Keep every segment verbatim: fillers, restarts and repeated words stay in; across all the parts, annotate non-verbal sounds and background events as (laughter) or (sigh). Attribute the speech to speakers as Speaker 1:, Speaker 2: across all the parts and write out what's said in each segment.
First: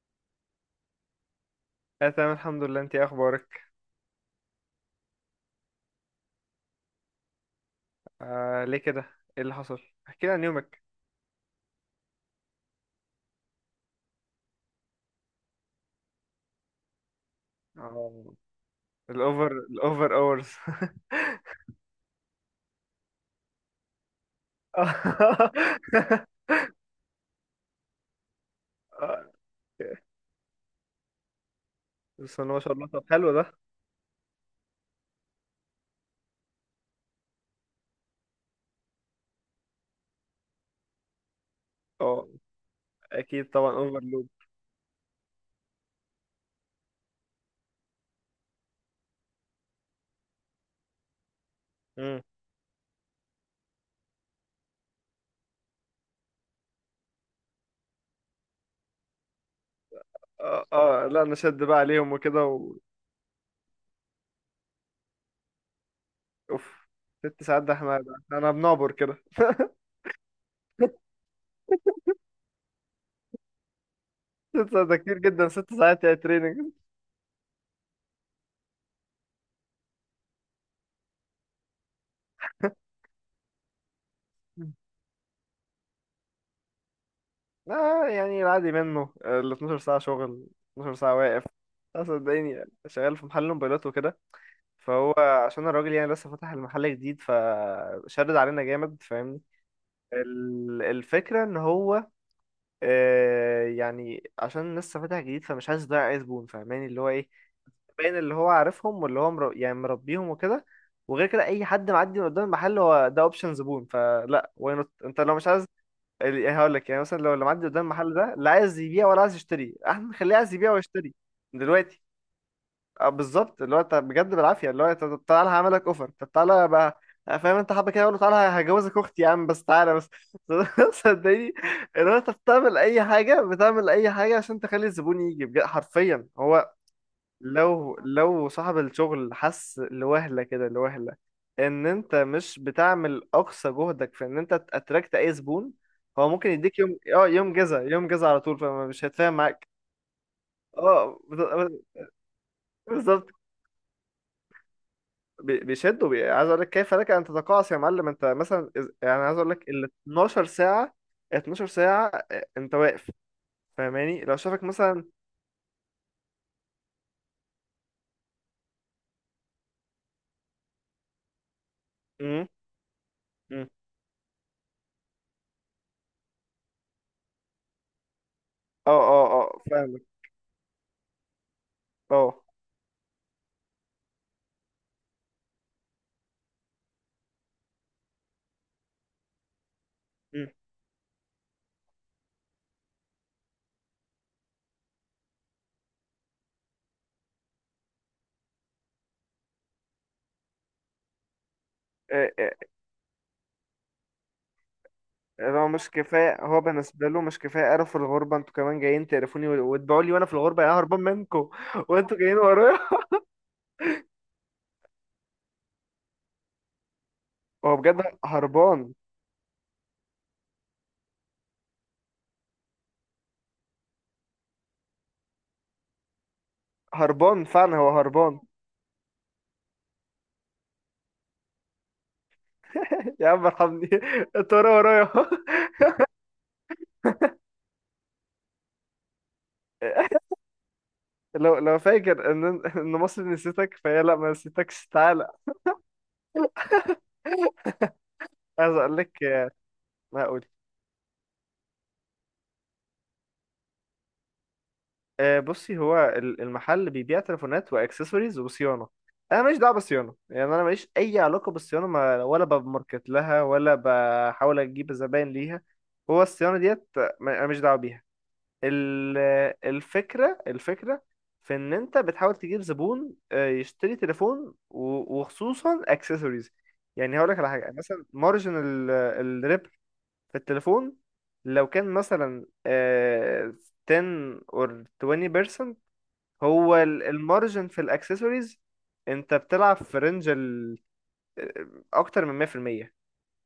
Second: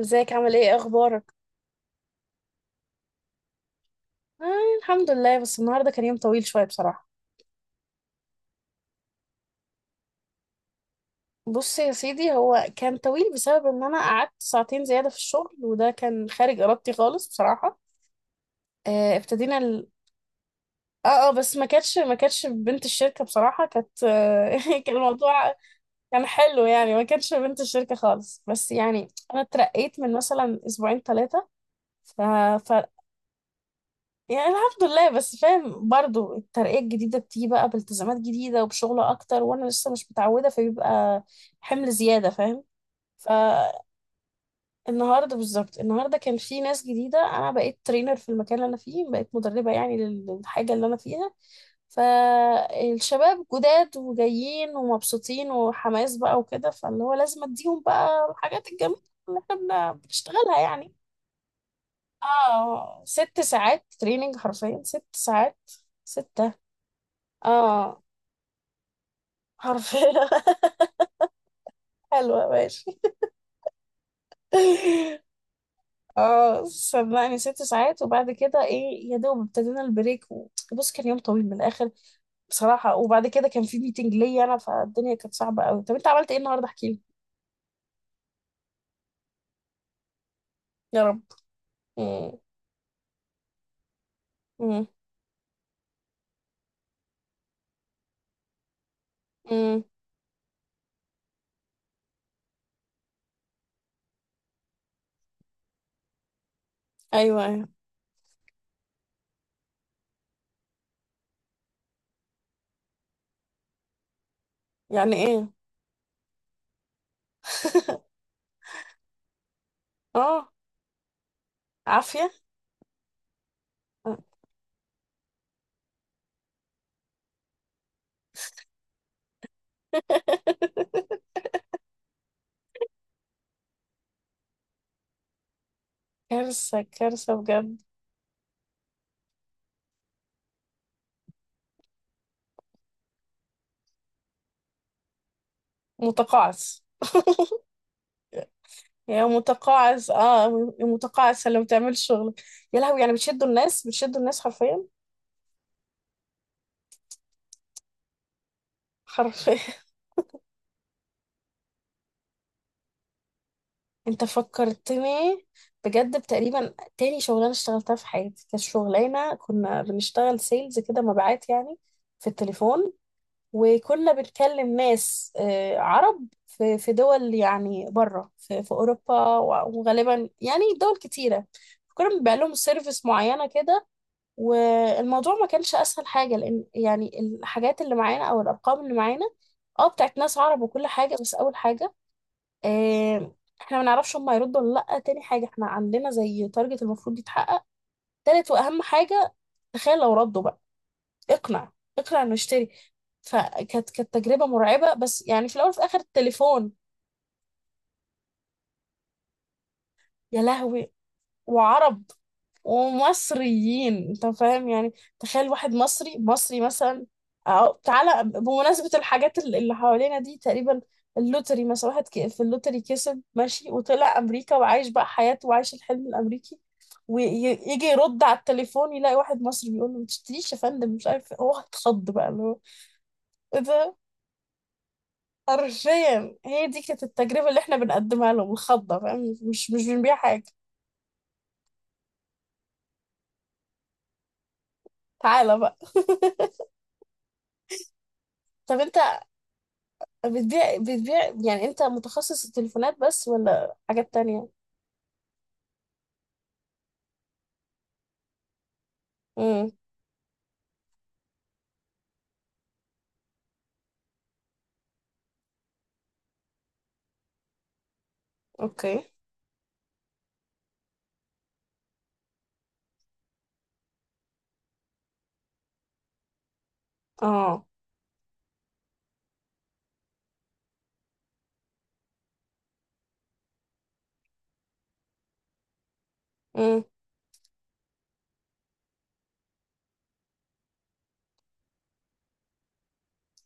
Speaker 1: ازيك عامل ايه اخبارك؟
Speaker 2: لا، تمام الحمد لله. انتي ايه اخبارك؟
Speaker 1: آه. الحمد لله، بس النهارده كان يوم طويل شويه بصراحه.
Speaker 2: آه، ليه كده؟ ايه اللي حصل؟ احكي لي عن يومك.
Speaker 1: بص يا سيدي، هو كان طويل بسبب ان انا قعدت ساعتين زياده في الشغل، وده كان خارج ارادتي خالص بصراحه.
Speaker 2: اه،
Speaker 1: آه
Speaker 2: الاوفر
Speaker 1: ابتدينا ال...
Speaker 2: الاوفر اورز.
Speaker 1: اه اه بس ما كانتش ما كانتش بنت الشركه بصراحه، كانت آه (laughs) كان
Speaker 2: (laughs)
Speaker 1: الموضوع كان حلو يعني، ما كانتش بنت الشركه خالص بس يعني.
Speaker 2: آه.
Speaker 1: انا اترقيت من مثلا اسبوعين، ثلاثه.
Speaker 2: بس ما شاء الله، طب حلو ده.
Speaker 1: يعني الحمد لله، بس فاهم برضو الترقية الجديدة بتيجي بقى بالتزامات جديدة وبشغل أكتر، وأنا لسه مش متعودة، فبيبقى حمل
Speaker 2: اه
Speaker 1: زيادة فاهم.
Speaker 2: اكيد طبعا،
Speaker 1: فالنهاردة،
Speaker 2: اوفرلود.
Speaker 1: بالظبط النهاردة كان في ناس جديدة، أنا بقيت ترينر في المكان اللي أنا فيه، بقيت مدربة يعني للحاجة اللي أنا فيها.
Speaker 2: امم.
Speaker 1: فالشباب جداد وجايين ومبسوطين وحماس بقى وكده، فاللي هو لازم أديهم بقى الحاجات الجميلة اللي احنا بن- بنشتغلها
Speaker 2: اه
Speaker 1: يعني.
Speaker 2: اه، لا انا شد بقى عليهم وكده و...
Speaker 1: اه ست ساعات تريننج، حرفيا ست ساعات. ست.
Speaker 2: اوف. ست ساعات ده؟ احنا
Speaker 1: اه،
Speaker 2: ده انا بنعبر كده.
Speaker 1: حرفيا (laughs) حلوة، ماشي.
Speaker 2: ست ساعات ده كتير جدا، ست ساعات يا تريننج!
Speaker 1: اه
Speaker 2: (laughs)
Speaker 1: صدقني، ست ساعات، وبعد كده ايه يا دوب ابتدينا البريك و- بص كان يوم طويل من الاخر بصراحة. وبعد كده كان في ميتنج ليا انا، فالدنيا كانت صعبة قوي. طب انت عملت ايه النهاردة؟ احكي لي.
Speaker 2: اه، يعني العادي منه ال 12 ساعة شغل، 12
Speaker 1: يا
Speaker 2: ساعة
Speaker 1: رب.
Speaker 2: واقف. اه
Speaker 1: امم.
Speaker 2: صدقيني، شغال في محل موبايلات وكده.
Speaker 1: امم.
Speaker 2: فهو عشان الراجل يعني لسه فاتح المحل جديد فشدد علينا جامد، فاهمني؟
Speaker 1: امم.
Speaker 2: ال- الفكرة ان هو، آه، يعني عشان لسه فاتح جديد فمش عايز يضيع اي زبون، فاهماني؟ اللي هو ايه،
Speaker 1: ايوه، ايوه.
Speaker 2: باين اللي هو عارفهم، واللي هو مر... يعني مربيهم وكده. وغير كده اي حد معدي من قدام المحل هو ده اوبشن زبون، فلا واي نوت.
Speaker 1: يعني
Speaker 2: انت لو مش
Speaker 1: ايه؟
Speaker 2: عايز ال- يعني هقول لك، يعني مثلا لو اللي معدي قدام المحل
Speaker 1: (laughs)
Speaker 2: ده لا عايز يبيع ولا عايز يشتري، احنا نخليه
Speaker 1: اه.
Speaker 2: عايز يبيع ويشتري دلوقتي.
Speaker 1: عافية.
Speaker 2: اه بالظبط، اللي هو انت بجد
Speaker 1: (laughs)
Speaker 2: بالعافيه، اللي هو انت طب تعالى هعمل لك اوفر، طب تعالى بقى. آه، فاهم، انت حابه كده؟ اقول له تعالى هجوزك اختي يا عم، بس تعالى بس. (laughs) صدقني، اللي هو انت بتعمل اي حاجه، بتعمل اي حاجه عشان تخلي الزبون يجي، بجد حرفيا. هو
Speaker 1: كارثة، كارثة بجد.
Speaker 2: لو لو صاحب الشغل حس لوهله كده، لوهله ان انت مش بتعمل اقصى جهدك في ان انت تاتراكت اي زبون، هو ممكن يديك
Speaker 1: متقاعس،
Speaker 2: يوم، اه يوم جزا، يوم جزا على طول، فمش
Speaker 1: يا
Speaker 2: هيتفاهم معاك.
Speaker 1: متقاعس. اه يا
Speaker 2: اه
Speaker 1: متقاعس اللي ما
Speaker 2: بت-
Speaker 1: بتعملش شغلك. يا لهوي، يعني
Speaker 2: بالظبط.
Speaker 1: بتشدوا الناس، بتشدوا الناس حرفيا.
Speaker 2: بي- بيشدوا بي... عايز اقول لك كيف لك ان تتقاعس يا معلم؟ انت مثلا إز- يعني عايز اقول لك
Speaker 1: حرفيا
Speaker 2: ال اتناشر ساعة ساعه، اتناشر ساعة ساعه، آه، انت واقف.
Speaker 1: (laughs) انت
Speaker 2: فاهماني؟ لو شافك مثلا...
Speaker 1: فكرتني بجد، بتقريبا تاني شغلانه اشتغلتها في حياتي كانت شغلانه كنا بنشتغل سيلز كده، مبيعات يعني، في
Speaker 2: امم.
Speaker 1: التليفون.
Speaker 2: امم.
Speaker 1: وكنا بنكلم ناس آه، عرب، في في دول، يعني بره في, في
Speaker 2: اه اه
Speaker 1: اوروبا
Speaker 2: اه،
Speaker 1: و-
Speaker 2: فاهمك.
Speaker 1: وغالبا يعني دول كتيره. كنا بنبيع
Speaker 2: اه.
Speaker 1: لهم سيرفيس معينه كده. والموضوع ما كانش اسهل حاجه، لان يعني الحاجات اللي معانا او الارقام اللي معانا اه بتاعت ناس
Speaker 2: امم.
Speaker 1: عرب وكل حاجه. بس اول حاجه، آه احنا ما نعرفش هم هيردوا ولا لا. تاني حاجه، احنا عندنا زي تارجت المفروض يتحقق. تالت واهم حاجه، تخيل لو ردوا بقى، اقنع، اقنع
Speaker 2: آه،
Speaker 1: انه
Speaker 2: آه،
Speaker 1: يشتري. فكانت كانت تجربه مرعبه، بس يعني في
Speaker 2: لو
Speaker 1: الاول وفي
Speaker 2: مش
Speaker 1: الاخر
Speaker 2: كفايه هو
Speaker 1: التليفون.
Speaker 2: بالنسبه له، مش كفايه قرف الغربه، انتوا كمان جايين تقرفوني و- وتبيعوا لي وانا في
Speaker 1: يا
Speaker 2: الغربه؟ يعني أنا
Speaker 1: لهوي.
Speaker 2: هربان منكم (laughs)
Speaker 1: وعرب
Speaker 2: وانتوا جايين ورايا.
Speaker 1: ومصريين، انت فاهم يعني. تخيل واحد مصري، مصري مثلا، أو
Speaker 2: هو بجد
Speaker 1: تعالى بمناسبة
Speaker 2: هربان.
Speaker 1: الحاجات ال- اللي حوالينا دي تقريبا. اللوتري مثلا، واحد ك- في اللوتري كسب، ماشي وطلع أمريكا وعايش بقى حياته وعايش الحلم الأمريكي،
Speaker 2: هربان فعلا،
Speaker 1: ويجي
Speaker 2: هو
Speaker 1: يرد على
Speaker 2: هربان.
Speaker 1: التليفون يلاقي واحد مصري بيقول له ما تشتريش يا فندم، مش عارف إيه. هو اتخض بقى اللي هو
Speaker 2: (laughs) يا عم
Speaker 1: ايه
Speaker 2: ارحمني،
Speaker 1: ده.
Speaker 2: (laughs) انت ورايا ورايا.
Speaker 1: حرفيا هي دي كانت التجربة اللي احنا بنقدمها لهم، الخضة فاهم، مش مش بنبيع
Speaker 2: (laughs)
Speaker 1: حاجة.
Speaker 2: لو لو فاكر ان (laughs) ان مصر نسيتك، فهي لا ما نسيتكش، تعالى.
Speaker 1: تعالى بقى (laughs)
Speaker 2: عايز
Speaker 1: طب
Speaker 2: اقول لك.
Speaker 1: انت
Speaker 2: هقول.
Speaker 1: بتبيع بتبيع يعني، انت متخصص تليفونات بس، ولا حاجات تانية؟
Speaker 2: آه، بصي، هو ال- المحل بيبيع تليفونات واكسسوارز وصيانه. انا ماليش
Speaker 1: امم.
Speaker 2: دعوه بالصيانه، يعني انا ماليش اي علاقه بالصيانه، ما ولا بماركت لها ولا بحاول اجيب زباين ليها. هو الصيانه ديت، ما- انا ماليش دعوه بيها.
Speaker 1: اوكي.
Speaker 2: ال- الفكرة الفكرة في ان انت بتحاول تجيب زبون آه، يشتري تليفون، و- وخصوصا اكسسوارز. يعني هقول لك على
Speaker 1: اه.
Speaker 2: حاجة، مثلا مارجن الربح في التليفون لو كان مثلا آه، عشرة or عشرين في المية، هو
Speaker 1: امم.
Speaker 2: المارجن في الاكسسوارز انت بتلعب في رينج ال- آه، اكتر من مية بالمية.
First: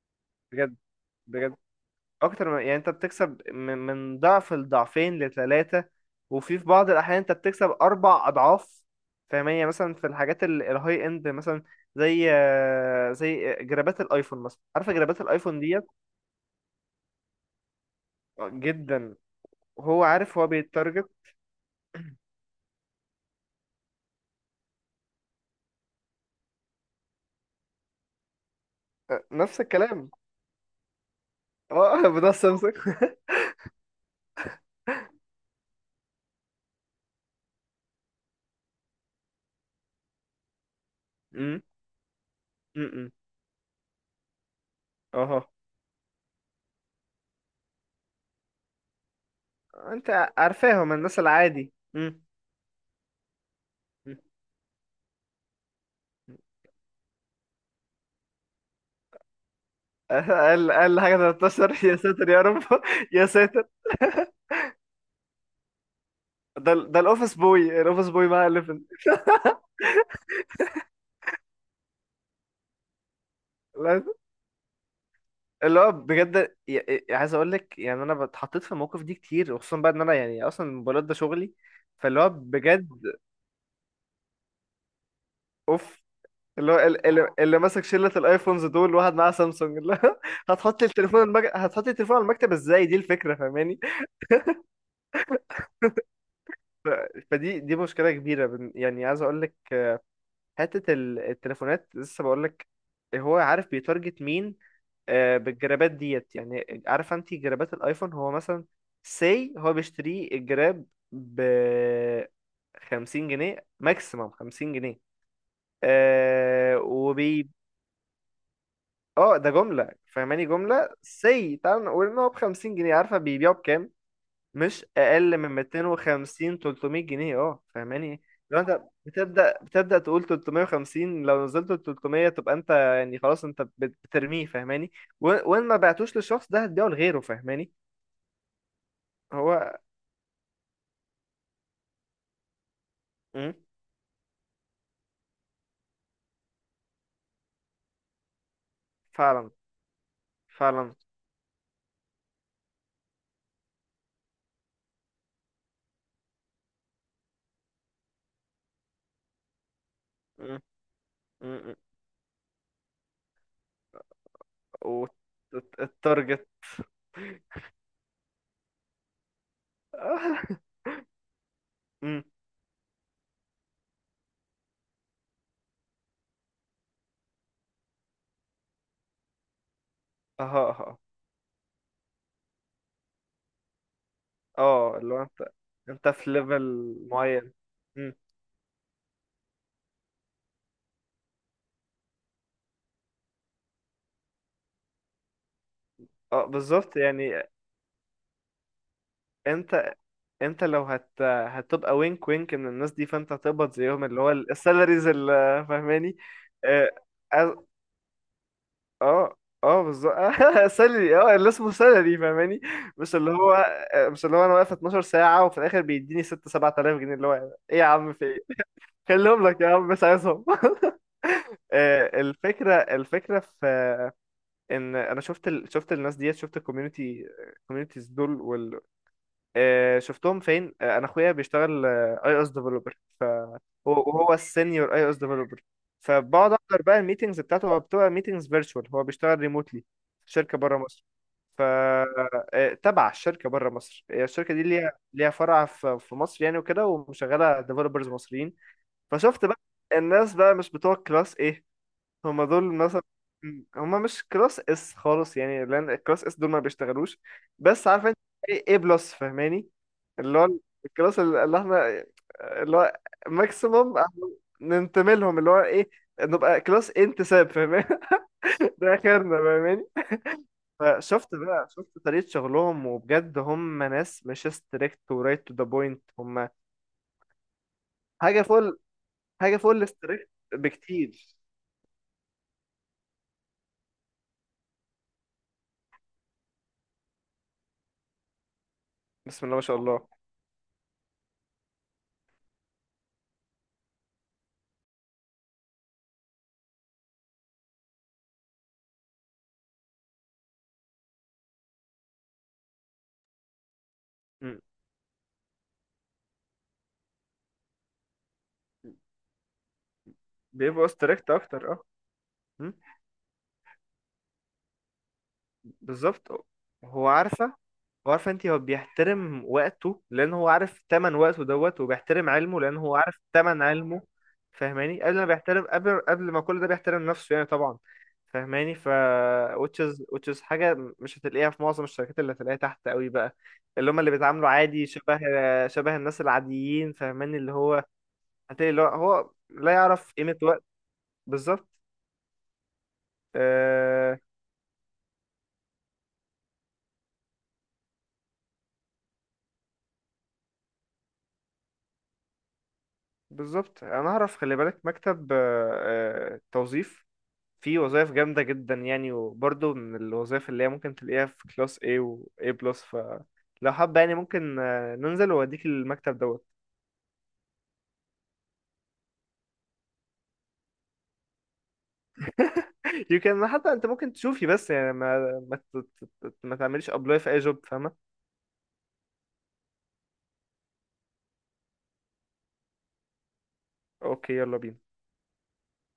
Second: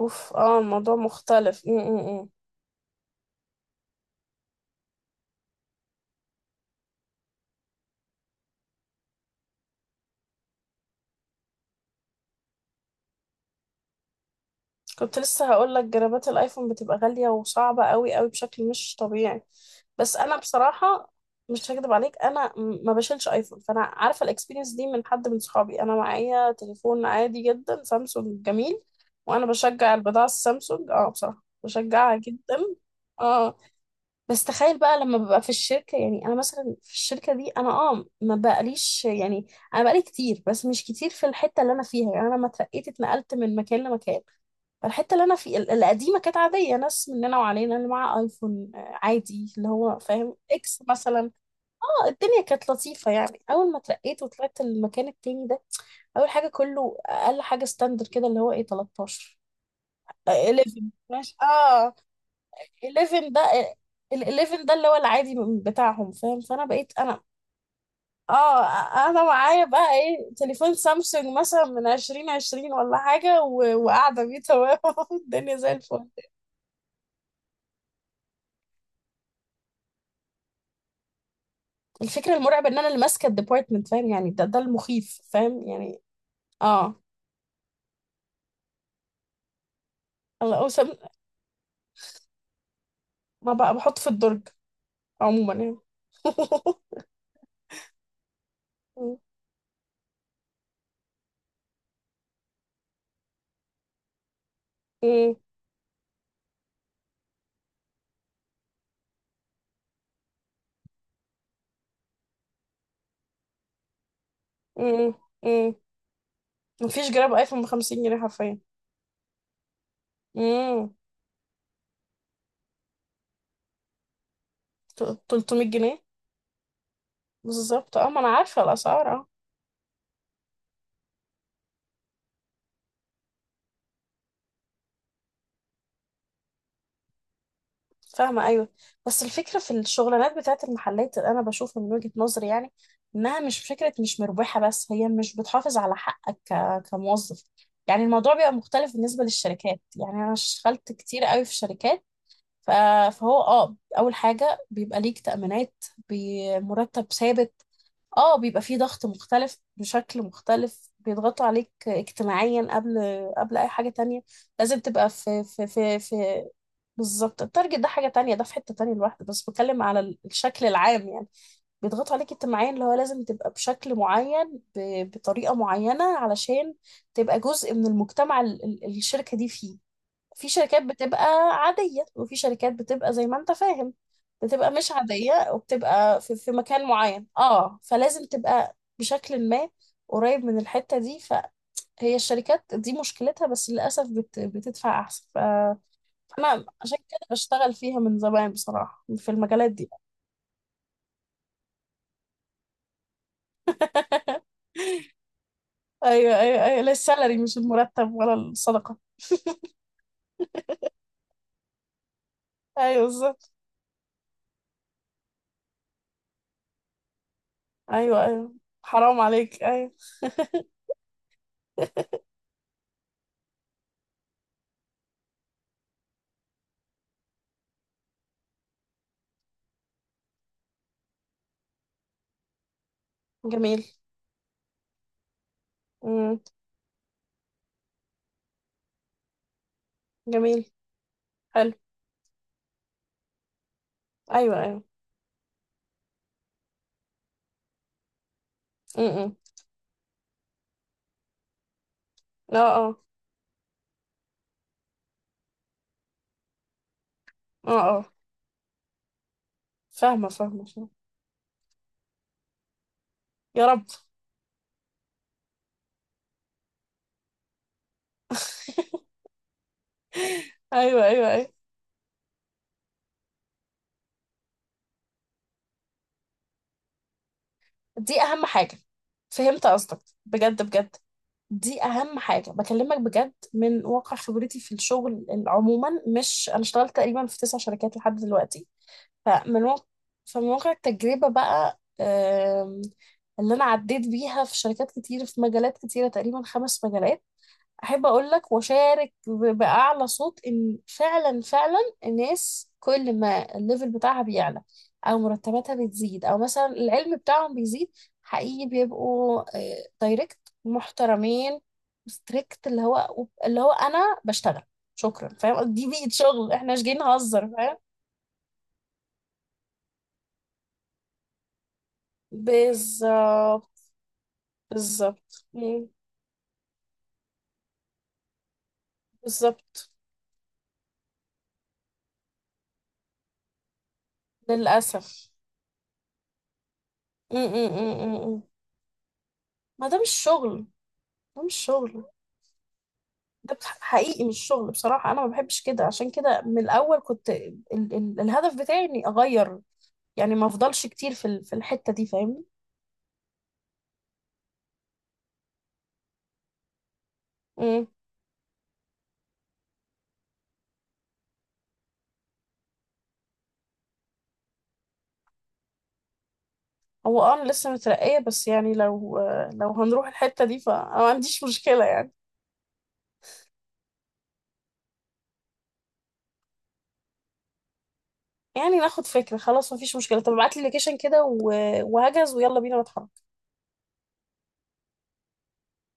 Speaker 1: اوف، اه
Speaker 2: بجد
Speaker 1: الموضوع
Speaker 2: بجد،
Speaker 1: مختلف. امم.
Speaker 2: اكتر من يعني انت بتكسب من, من ضعف لضعفين لثلاثة، وفي في بعض الاحيان انت بتكسب اربع اضعاف. فاهمانية؟ مثلا في الحاجات ال- الهاي اند مثلا، زي آه، زي جرابات الايفون مثلا. عارفة
Speaker 1: كنت
Speaker 2: جرابات
Speaker 1: لسه
Speaker 2: الايفون
Speaker 1: هقول لك،
Speaker 2: ديت؟
Speaker 1: جرابات الايفون بتبقى غالية وصعبة قوي قوي،
Speaker 2: آه،
Speaker 1: بشكل مش
Speaker 2: جدا.
Speaker 1: طبيعي.
Speaker 2: وهو
Speaker 1: بس انا
Speaker 2: عارف، هو بيتارجت.
Speaker 1: بصراحة مش هكدب عليك، انا م- ما بشيلش ايفون، فانا عارفة الاكسبيرينس دي من حد من صحابي. انا معايا تليفون عادي جدا، سامسونج جميل.
Speaker 2: آه،
Speaker 1: وانا
Speaker 2: نفس
Speaker 1: بشجع
Speaker 2: الكلام.
Speaker 1: البضاعة السامسونج، اه بصراحة
Speaker 2: اه، (laughs)
Speaker 1: بشجعها
Speaker 2: بتاع
Speaker 1: جدا.
Speaker 2: سامسونج.
Speaker 1: اه. بس تخيل بقى لما ببقى في الشركة، يعني أنا مثلا في الشركة دي، أنا أه ما بقاليش يعني، أنا بقالي كتير بس مش كتير في
Speaker 2: أمم،
Speaker 1: الحتة اللي أنا فيها. يعني أنا لما اترقيت
Speaker 2: أمم.
Speaker 1: اتنقلت من مكان لمكان. فالحتة اللي أنا
Speaker 2: اها،
Speaker 1: في ال- القديمة كانت عادية، ناس مننا وعلينا، اللي معاه أيفون آه، عادي، اللي هو
Speaker 2: انت
Speaker 1: فاهم إكس
Speaker 2: عارفاهم الناس
Speaker 1: مثلا.
Speaker 2: العادي.
Speaker 1: أه
Speaker 2: أمم.
Speaker 1: الدنيا كانت لطيفة يعني. أول ما
Speaker 2: أمم.
Speaker 1: اترقيت وطلعت المكان التاني ده، أول حاجة كله أقل حاجة ستاندر كده اللي هو إيه، تلتاشر.
Speaker 2: اقل
Speaker 1: حداشر،
Speaker 2: اقل (laughs) حاجة
Speaker 1: ماشي
Speaker 2: تلتاشر؟
Speaker 1: اه.
Speaker 2: يا ساتر يا رب. (laughs)
Speaker 1: حداشر
Speaker 2: يا
Speaker 1: ده،
Speaker 2: ساتر.
Speaker 1: ال حداشر ده اللي هو العادي من- بتاعهم فاهم. فانا
Speaker 2: ده
Speaker 1: بقيت
Speaker 2: ال- ده
Speaker 1: انا،
Speaker 2: الاوفيس بوي الاوفيس بوي مع
Speaker 1: اه
Speaker 2: الليفن.
Speaker 1: انا معايا بقى ايه تليفون سامسونج مثلا من الفين وعشرين ولا حاجه، و-
Speaker 2: لا-
Speaker 1: وقاعده بيه تمام (laughs) الدنيا زي
Speaker 2: اللي هو
Speaker 1: الفل.
Speaker 2: بجد ي- ي- يعني عايز اقول لك، يعني انا اتحطيت في المواقف دي كتير، وخصوصا بقى ان انا يعني اصلا الموبايلات ده شغلي، فاللي هو
Speaker 1: الفكره المرعبه ان انا
Speaker 2: بجد
Speaker 1: اللي ماسكه الديبارتمنت فاهم يعني، ده ده المخيف فاهم
Speaker 2: اوف!
Speaker 1: يعني.
Speaker 2: اللي هو
Speaker 1: اه.
Speaker 2: ال- اللي, اللي ماسك شله الايفونز دول، واحد معاه سامسونج، اللي هو (laughs)
Speaker 1: الله،
Speaker 2: هتحط
Speaker 1: اوسم.
Speaker 2: التليفون المج... هتحط التليفون على المكتب ازاي؟ دي الفكره
Speaker 1: ما بقى
Speaker 2: فاهماني؟
Speaker 1: بحط في الدرج عموما يعني
Speaker 2: ف...
Speaker 1: (laughs)
Speaker 2: فدي دي مشكله كبيره، بن- يعني
Speaker 1: مم.
Speaker 2: عايز اقول لك. حته ال- التليفونات، لسه بقول لك، هو عارف بيتارجت مين آه، بالجرابات ديت، يعني عارفه انت جرابات الايفون؟ هو مثلا، سي هو بيشتري الجراب ب خمسين جنيه، ماكسيمم خمسين جنيه.
Speaker 1: مم. مم.
Speaker 2: آه
Speaker 1: مفيش جراب
Speaker 2: وبي
Speaker 1: ايفون ب خمسين جنيه حرفيا.
Speaker 2: اه، ده جمله فاهماني، جمله
Speaker 1: مم.
Speaker 2: سي. تعال نقول ان هو ب خمسين جنيه، عارفه بيبيعه بكام؟ مش اقل من
Speaker 1: تلتمية جنيه
Speaker 2: ميتين وخمسين، تلتمية جنيه، اه
Speaker 1: بالظبط، اه ما
Speaker 2: فاهماني؟
Speaker 1: انا
Speaker 2: لو
Speaker 1: عارفه
Speaker 2: انت
Speaker 1: الاسعار اه.
Speaker 2: بتبدا، بتبدا تقول تلتمية وخمسين، لو نزلت ال تلتمية تبقى انت يعني خلاص انت بت- بترميه، فاهماني. و- وان ما بعتوش للشخص ده هتبيعه لغيره، فاهماني.
Speaker 1: فاهمة، أيوة. بس الفكرة في
Speaker 2: هو.
Speaker 1: الشغلانات بتاعت المحلات، أنا بشوف من وجهة نظري يعني إنها
Speaker 2: مم.
Speaker 1: مش فكرة، مش مربحة، بس هي مش بتحافظ على حقك ك... كموظف. يعني الموضوع بيبقى مختلف بالنسبة
Speaker 2: فعلا
Speaker 1: للشركات. يعني أنا اشتغلت
Speaker 2: فعلا.
Speaker 1: كتير قوي في شركات. ف... فهو اه أول حاجة بيبقى ليك تأمينات، بمرتب ثابت، اه بيبقى فيه ضغط مختلف، بشكل
Speaker 2: مم. مم.
Speaker 1: مختلف بيضغطوا عليك
Speaker 2: مم.
Speaker 1: اجتماعيا قبل، قبل اي حاجة تانية. لازم تبقى في في في في.
Speaker 2: والتارجت.
Speaker 1: بالظبط، التارجت ده حاجة تانية، ده في حتة تانية لوحده، بس بتكلم على ال- الشكل
Speaker 2: (laughs)
Speaker 1: العام يعني. بيضغطوا
Speaker 2: مم.
Speaker 1: عليك اجتماعيا، اللي هو لازم تبقى بشكل معين، ب- بطريقة معينة علشان تبقى جزء من المجتمع ال- ال- الشركة دي فيه. في
Speaker 2: اها
Speaker 1: شركات
Speaker 2: اها.
Speaker 1: بتبقى عادية، وفي شركات بتبقى زي ما انت فاهم، بتبقى مش
Speaker 2: اه، اللي هو
Speaker 1: عادية،
Speaker 2: انت انت
Speaker 1: وبتبقى
Speaker 2: في
Speaker 1: في, في مكان
Speaker 2: ليفل
Speaker 1: معين
Speaker 2: معين.
Speaker 1: اه،
Speaker 2: مم.
Speaker 1: فلازم تبقى بشكل ما قريب من الحتة دي. فهي الشركات دي مشكلتها، بس للأسف بت بتدفع أحسن، فأنا
Speaker 2: اه بالظبط،
Speaker 1: عشان كده
Speaker 2: يعني
Speaker 1: بشتغل فيها من زمان بصراحة في المجالات دي.
Speaker 2: انت انت لو هت هتبقى وينك وينك من الناس دي، فانت هتقبض زيهم، اللي هو
Speaker 1: (laughs)
Speaker 2: السالاريز، اللي فاهماني.
Speaker 1: أيوه أيوه أيوه
Speaker 2: اه
Speaker 1: لا السالري مش
Speaker 2: اه
Speaker 1: المرتب ولا الصدقة.
Speaker 2: اه. آه، بالظبط، (laughs) سالري، اه اللي اسمه سالري فاهماني،
Speaker 1: أيوه
Speaker 2: مش اللي
Speaker 1: بالظبط.
Speaker 2: هو آه، مش اللي هو انا واقف 12 ساعة وفي الاخر بيديني ستة سبعة آلاف جنيه، اللي هو ايه يا عم،
Speaker 1: أيوه،
Speaker 2: في ايه؟
Speaker 1: أيوه
Speaker 2: (laughs)
Speaker 1: حرام
Speaker 2: خليهم لك
Speaker 1: عليك،
Speaker 2: يا عم،
Speaker 1: أيوه.
Speaker 2: مش عايزهم. (laughs) آه، الفكرة الفكرة في ان انا شفت ال... شفت الناس ديت، شفت الكوميونتي، الكوميونتيز دول وال... آه، شفتهم فين. آه، انا اخويا بيشتغل اي اس ديفلوبر،
Speaker 1: (laughs) جميل.
Speaker 2: وهو السينيور اي او اس ديفلوبر،
Speaker 1: مم.
Speaker 2: فبقعد احضر بقى الميتنجز بتاعته. هو بتبقى ميتنجز فيرتشوال، هو بيشتغل ريموتلي في شركه
Speaker 1: جميل،
Speaker 2: بره مصر. ف
Speaker 1: حلو.
Speaker 2: آه، تبع الشركه بره مصر، هي الشركه
Speaker 1: ايوه،
Speaker 2: دي
Speaker 1: ايوه.
Speaker 2: ليها ليها فرع في في مصر يعني وكده، ومشغله ديفلوبرز مصريين.
Speaker 1: امم، إمم.
Speaker 2: فشفت بقى الناس بقى مش بتوع كلاس ايه، هما
Speaker 1: اه،
Speaker 2: دول مثلا،
Speaker 1: اه،
Speaker 2: هما مش كلاس اس خالص، يعني لان الكلاس اس دول ما بيشتغلوش.
Speaker 1: اه،
Speaker 2: بس عارف
Speaker 1: اه.
Speaker 2: انت ايه؟ بلس فاهماني.
Speaker 1: فاهمه،
Speaker 2: اللي هو
Speaker 1: فاهمه، فاهمه.
Speaker 2: الكلاس اللي احنا، اللي هو
Speaker 1: يا رب
Speaker 2: ماكسيموم ننتمي لهم، اللي هو ايه؟ نبقى كلاس انتساب فاهماني. (laughs) ده اخرنا فاهماني.
Speaker 1: (laughs) ايوه،
Speaker 2: فشفت
Speaker 1: ايوه، ايوه.
Speaker 2: بقى شفت طريقة شغلهم، وبجد هم ناس مش ستريكت ورايت تو ذا بوينت، هم
Speaker 1: دي
Speaker 2: حاجة
Speaker 1: اهم
Speaker 2: فوق
Speaker 1: حاجه.
Speaker 2: ال- حاجة
Speaker 1: فهمت
Speaker 2: فوق
Speaker 1: قصدك.
Speaker 2: الستريكت
Speaker 1: بجد، بجد.
Speaker 2: بكتير.
Speaker 1: دي اهم حاجه بكلمك بجد، من واقع خبرتي في الشغل عموما. مش، انا اشتغلت تقريبا في تسع شركات لحد دلوقتي.
Speaker 2: بسم الله ما
Speaker 1: فمن
Speaker 2: شاء
Speaker 1: واقع
Speaker 2: الله.
Speaker 1: فمن واقع التجربه بقى، آم، اللي انا عديت بيها في شركات كتير في مجالات كتيره، تقريبا خمس مجالات. احب اقول لك واشارك ب- باعلى صوت ان فعلا، فعلا، الناس كل ما الليفل بتاعها
Speaker 2: مم.
Speaker 1: بيعلى، او مرتباتها بتزيد، او مثلا العلم بتاعهم بيزيد، حقيقي بيبقوا دايركت،
Speaker 2: بيبقوا ستريكت
Speaker 1: محترمين،
Speaker 2: اكتر.
Speaker 1: ستريكت.
Speaker 2: مم؟
Speaker 1: اللي هو اللي هو انا بشتغل، شكرا فاهم، دي بيئة
Speaker 2: بالظبط،
Speaker 1: شغل، احنا مش جايين
Speaker 2: هو
Speaker 1: نهزر
Speaker 2: عارفه.
Speaker 1: فاهم.
Speaker 2: هو عارفه، انت هو بيحترم وقته لان هو عارف تمن وقته دوت، وبيحترم علمه لان هو عارف تمن
Speaker 1: بالظبط.
Speaker 2: علمه. فاهماني؟ قبل ما
Speaker 1: بالظبط.
Speaker 2: بيحترم،
Speaker 1: مم.
Speaker 2: قبل قبل ما كل ده، بيحترم نفسه يعني طبعا. فاهماني؟ ف which
Speaker 1: بالظبط.
Speaker 2: is which is حاجه مش هتلاقيها في معظم الشركات، اللي هتلاقيها تحت قوي بقى، اللي هم اللي بيتعاملوا عادي، شبه
Speaker 1: للاسف.
Speaker 2: شبه الناس العاديين،
Speaker 1: م-
Speaker 2: فاهماني؟ اللي
Speaker 1: م-
Speaker 2: هو
Speaker 1: م- م- م.
Speaker 2: هتلاقي اللي هو هو لا
Speaker 1: ما ده مش
Speaker 2: يعرف قيمه
Speaker 1: شغل.
Speaker 2: وقت.
Speaker 1: ده مش
Speaker 2: بالظبط.
Speaker 1: شغل. ده بح-
Speaker 2: آه،
Speaker 1: حقيقي مش شغل بصراحة. أنا ما بحبش كده، عشان كده من الأول كنت ال ال الهدف بتاعي إني أغير، يعني ما أفضلش كتير في ال- في الحتة دي، فاهمني؟
Speaker 2: بالظبط، انا اعرف خلي بالك، مكتب آه، آه، توظيف، فيه
Speaker 1: مم.
Speaker 2: وظائف جامده جدا يعني، وبرضه من الوظائف اللي هي ممكن تلاقيها في كلاس A و A بلس. فلو حابه، يعني ممكن آه، ننزل واديك المكتب دوت.
Speaker 1: هو أه أنا لسه مترقية، بس يعني لو آه، لو هنروح الحتة دي فأنا ما عنديش مشكلة يعني.
Speaker 2: (laughs) يمكن حتى انت ممكن تشوفي بس، يعني ما ما ت- ت- ت- ما تعمليش ابلاي في اي جوب، فاهمه؟
Speaker 1: يعني ناخد فكرة، خلاص ما فيش مشكلة، طب ابعتلي اللوكيشن كده و- وهجز ويلا بينا نتحرك.
Speaker 2: اوكي، يلا بينا.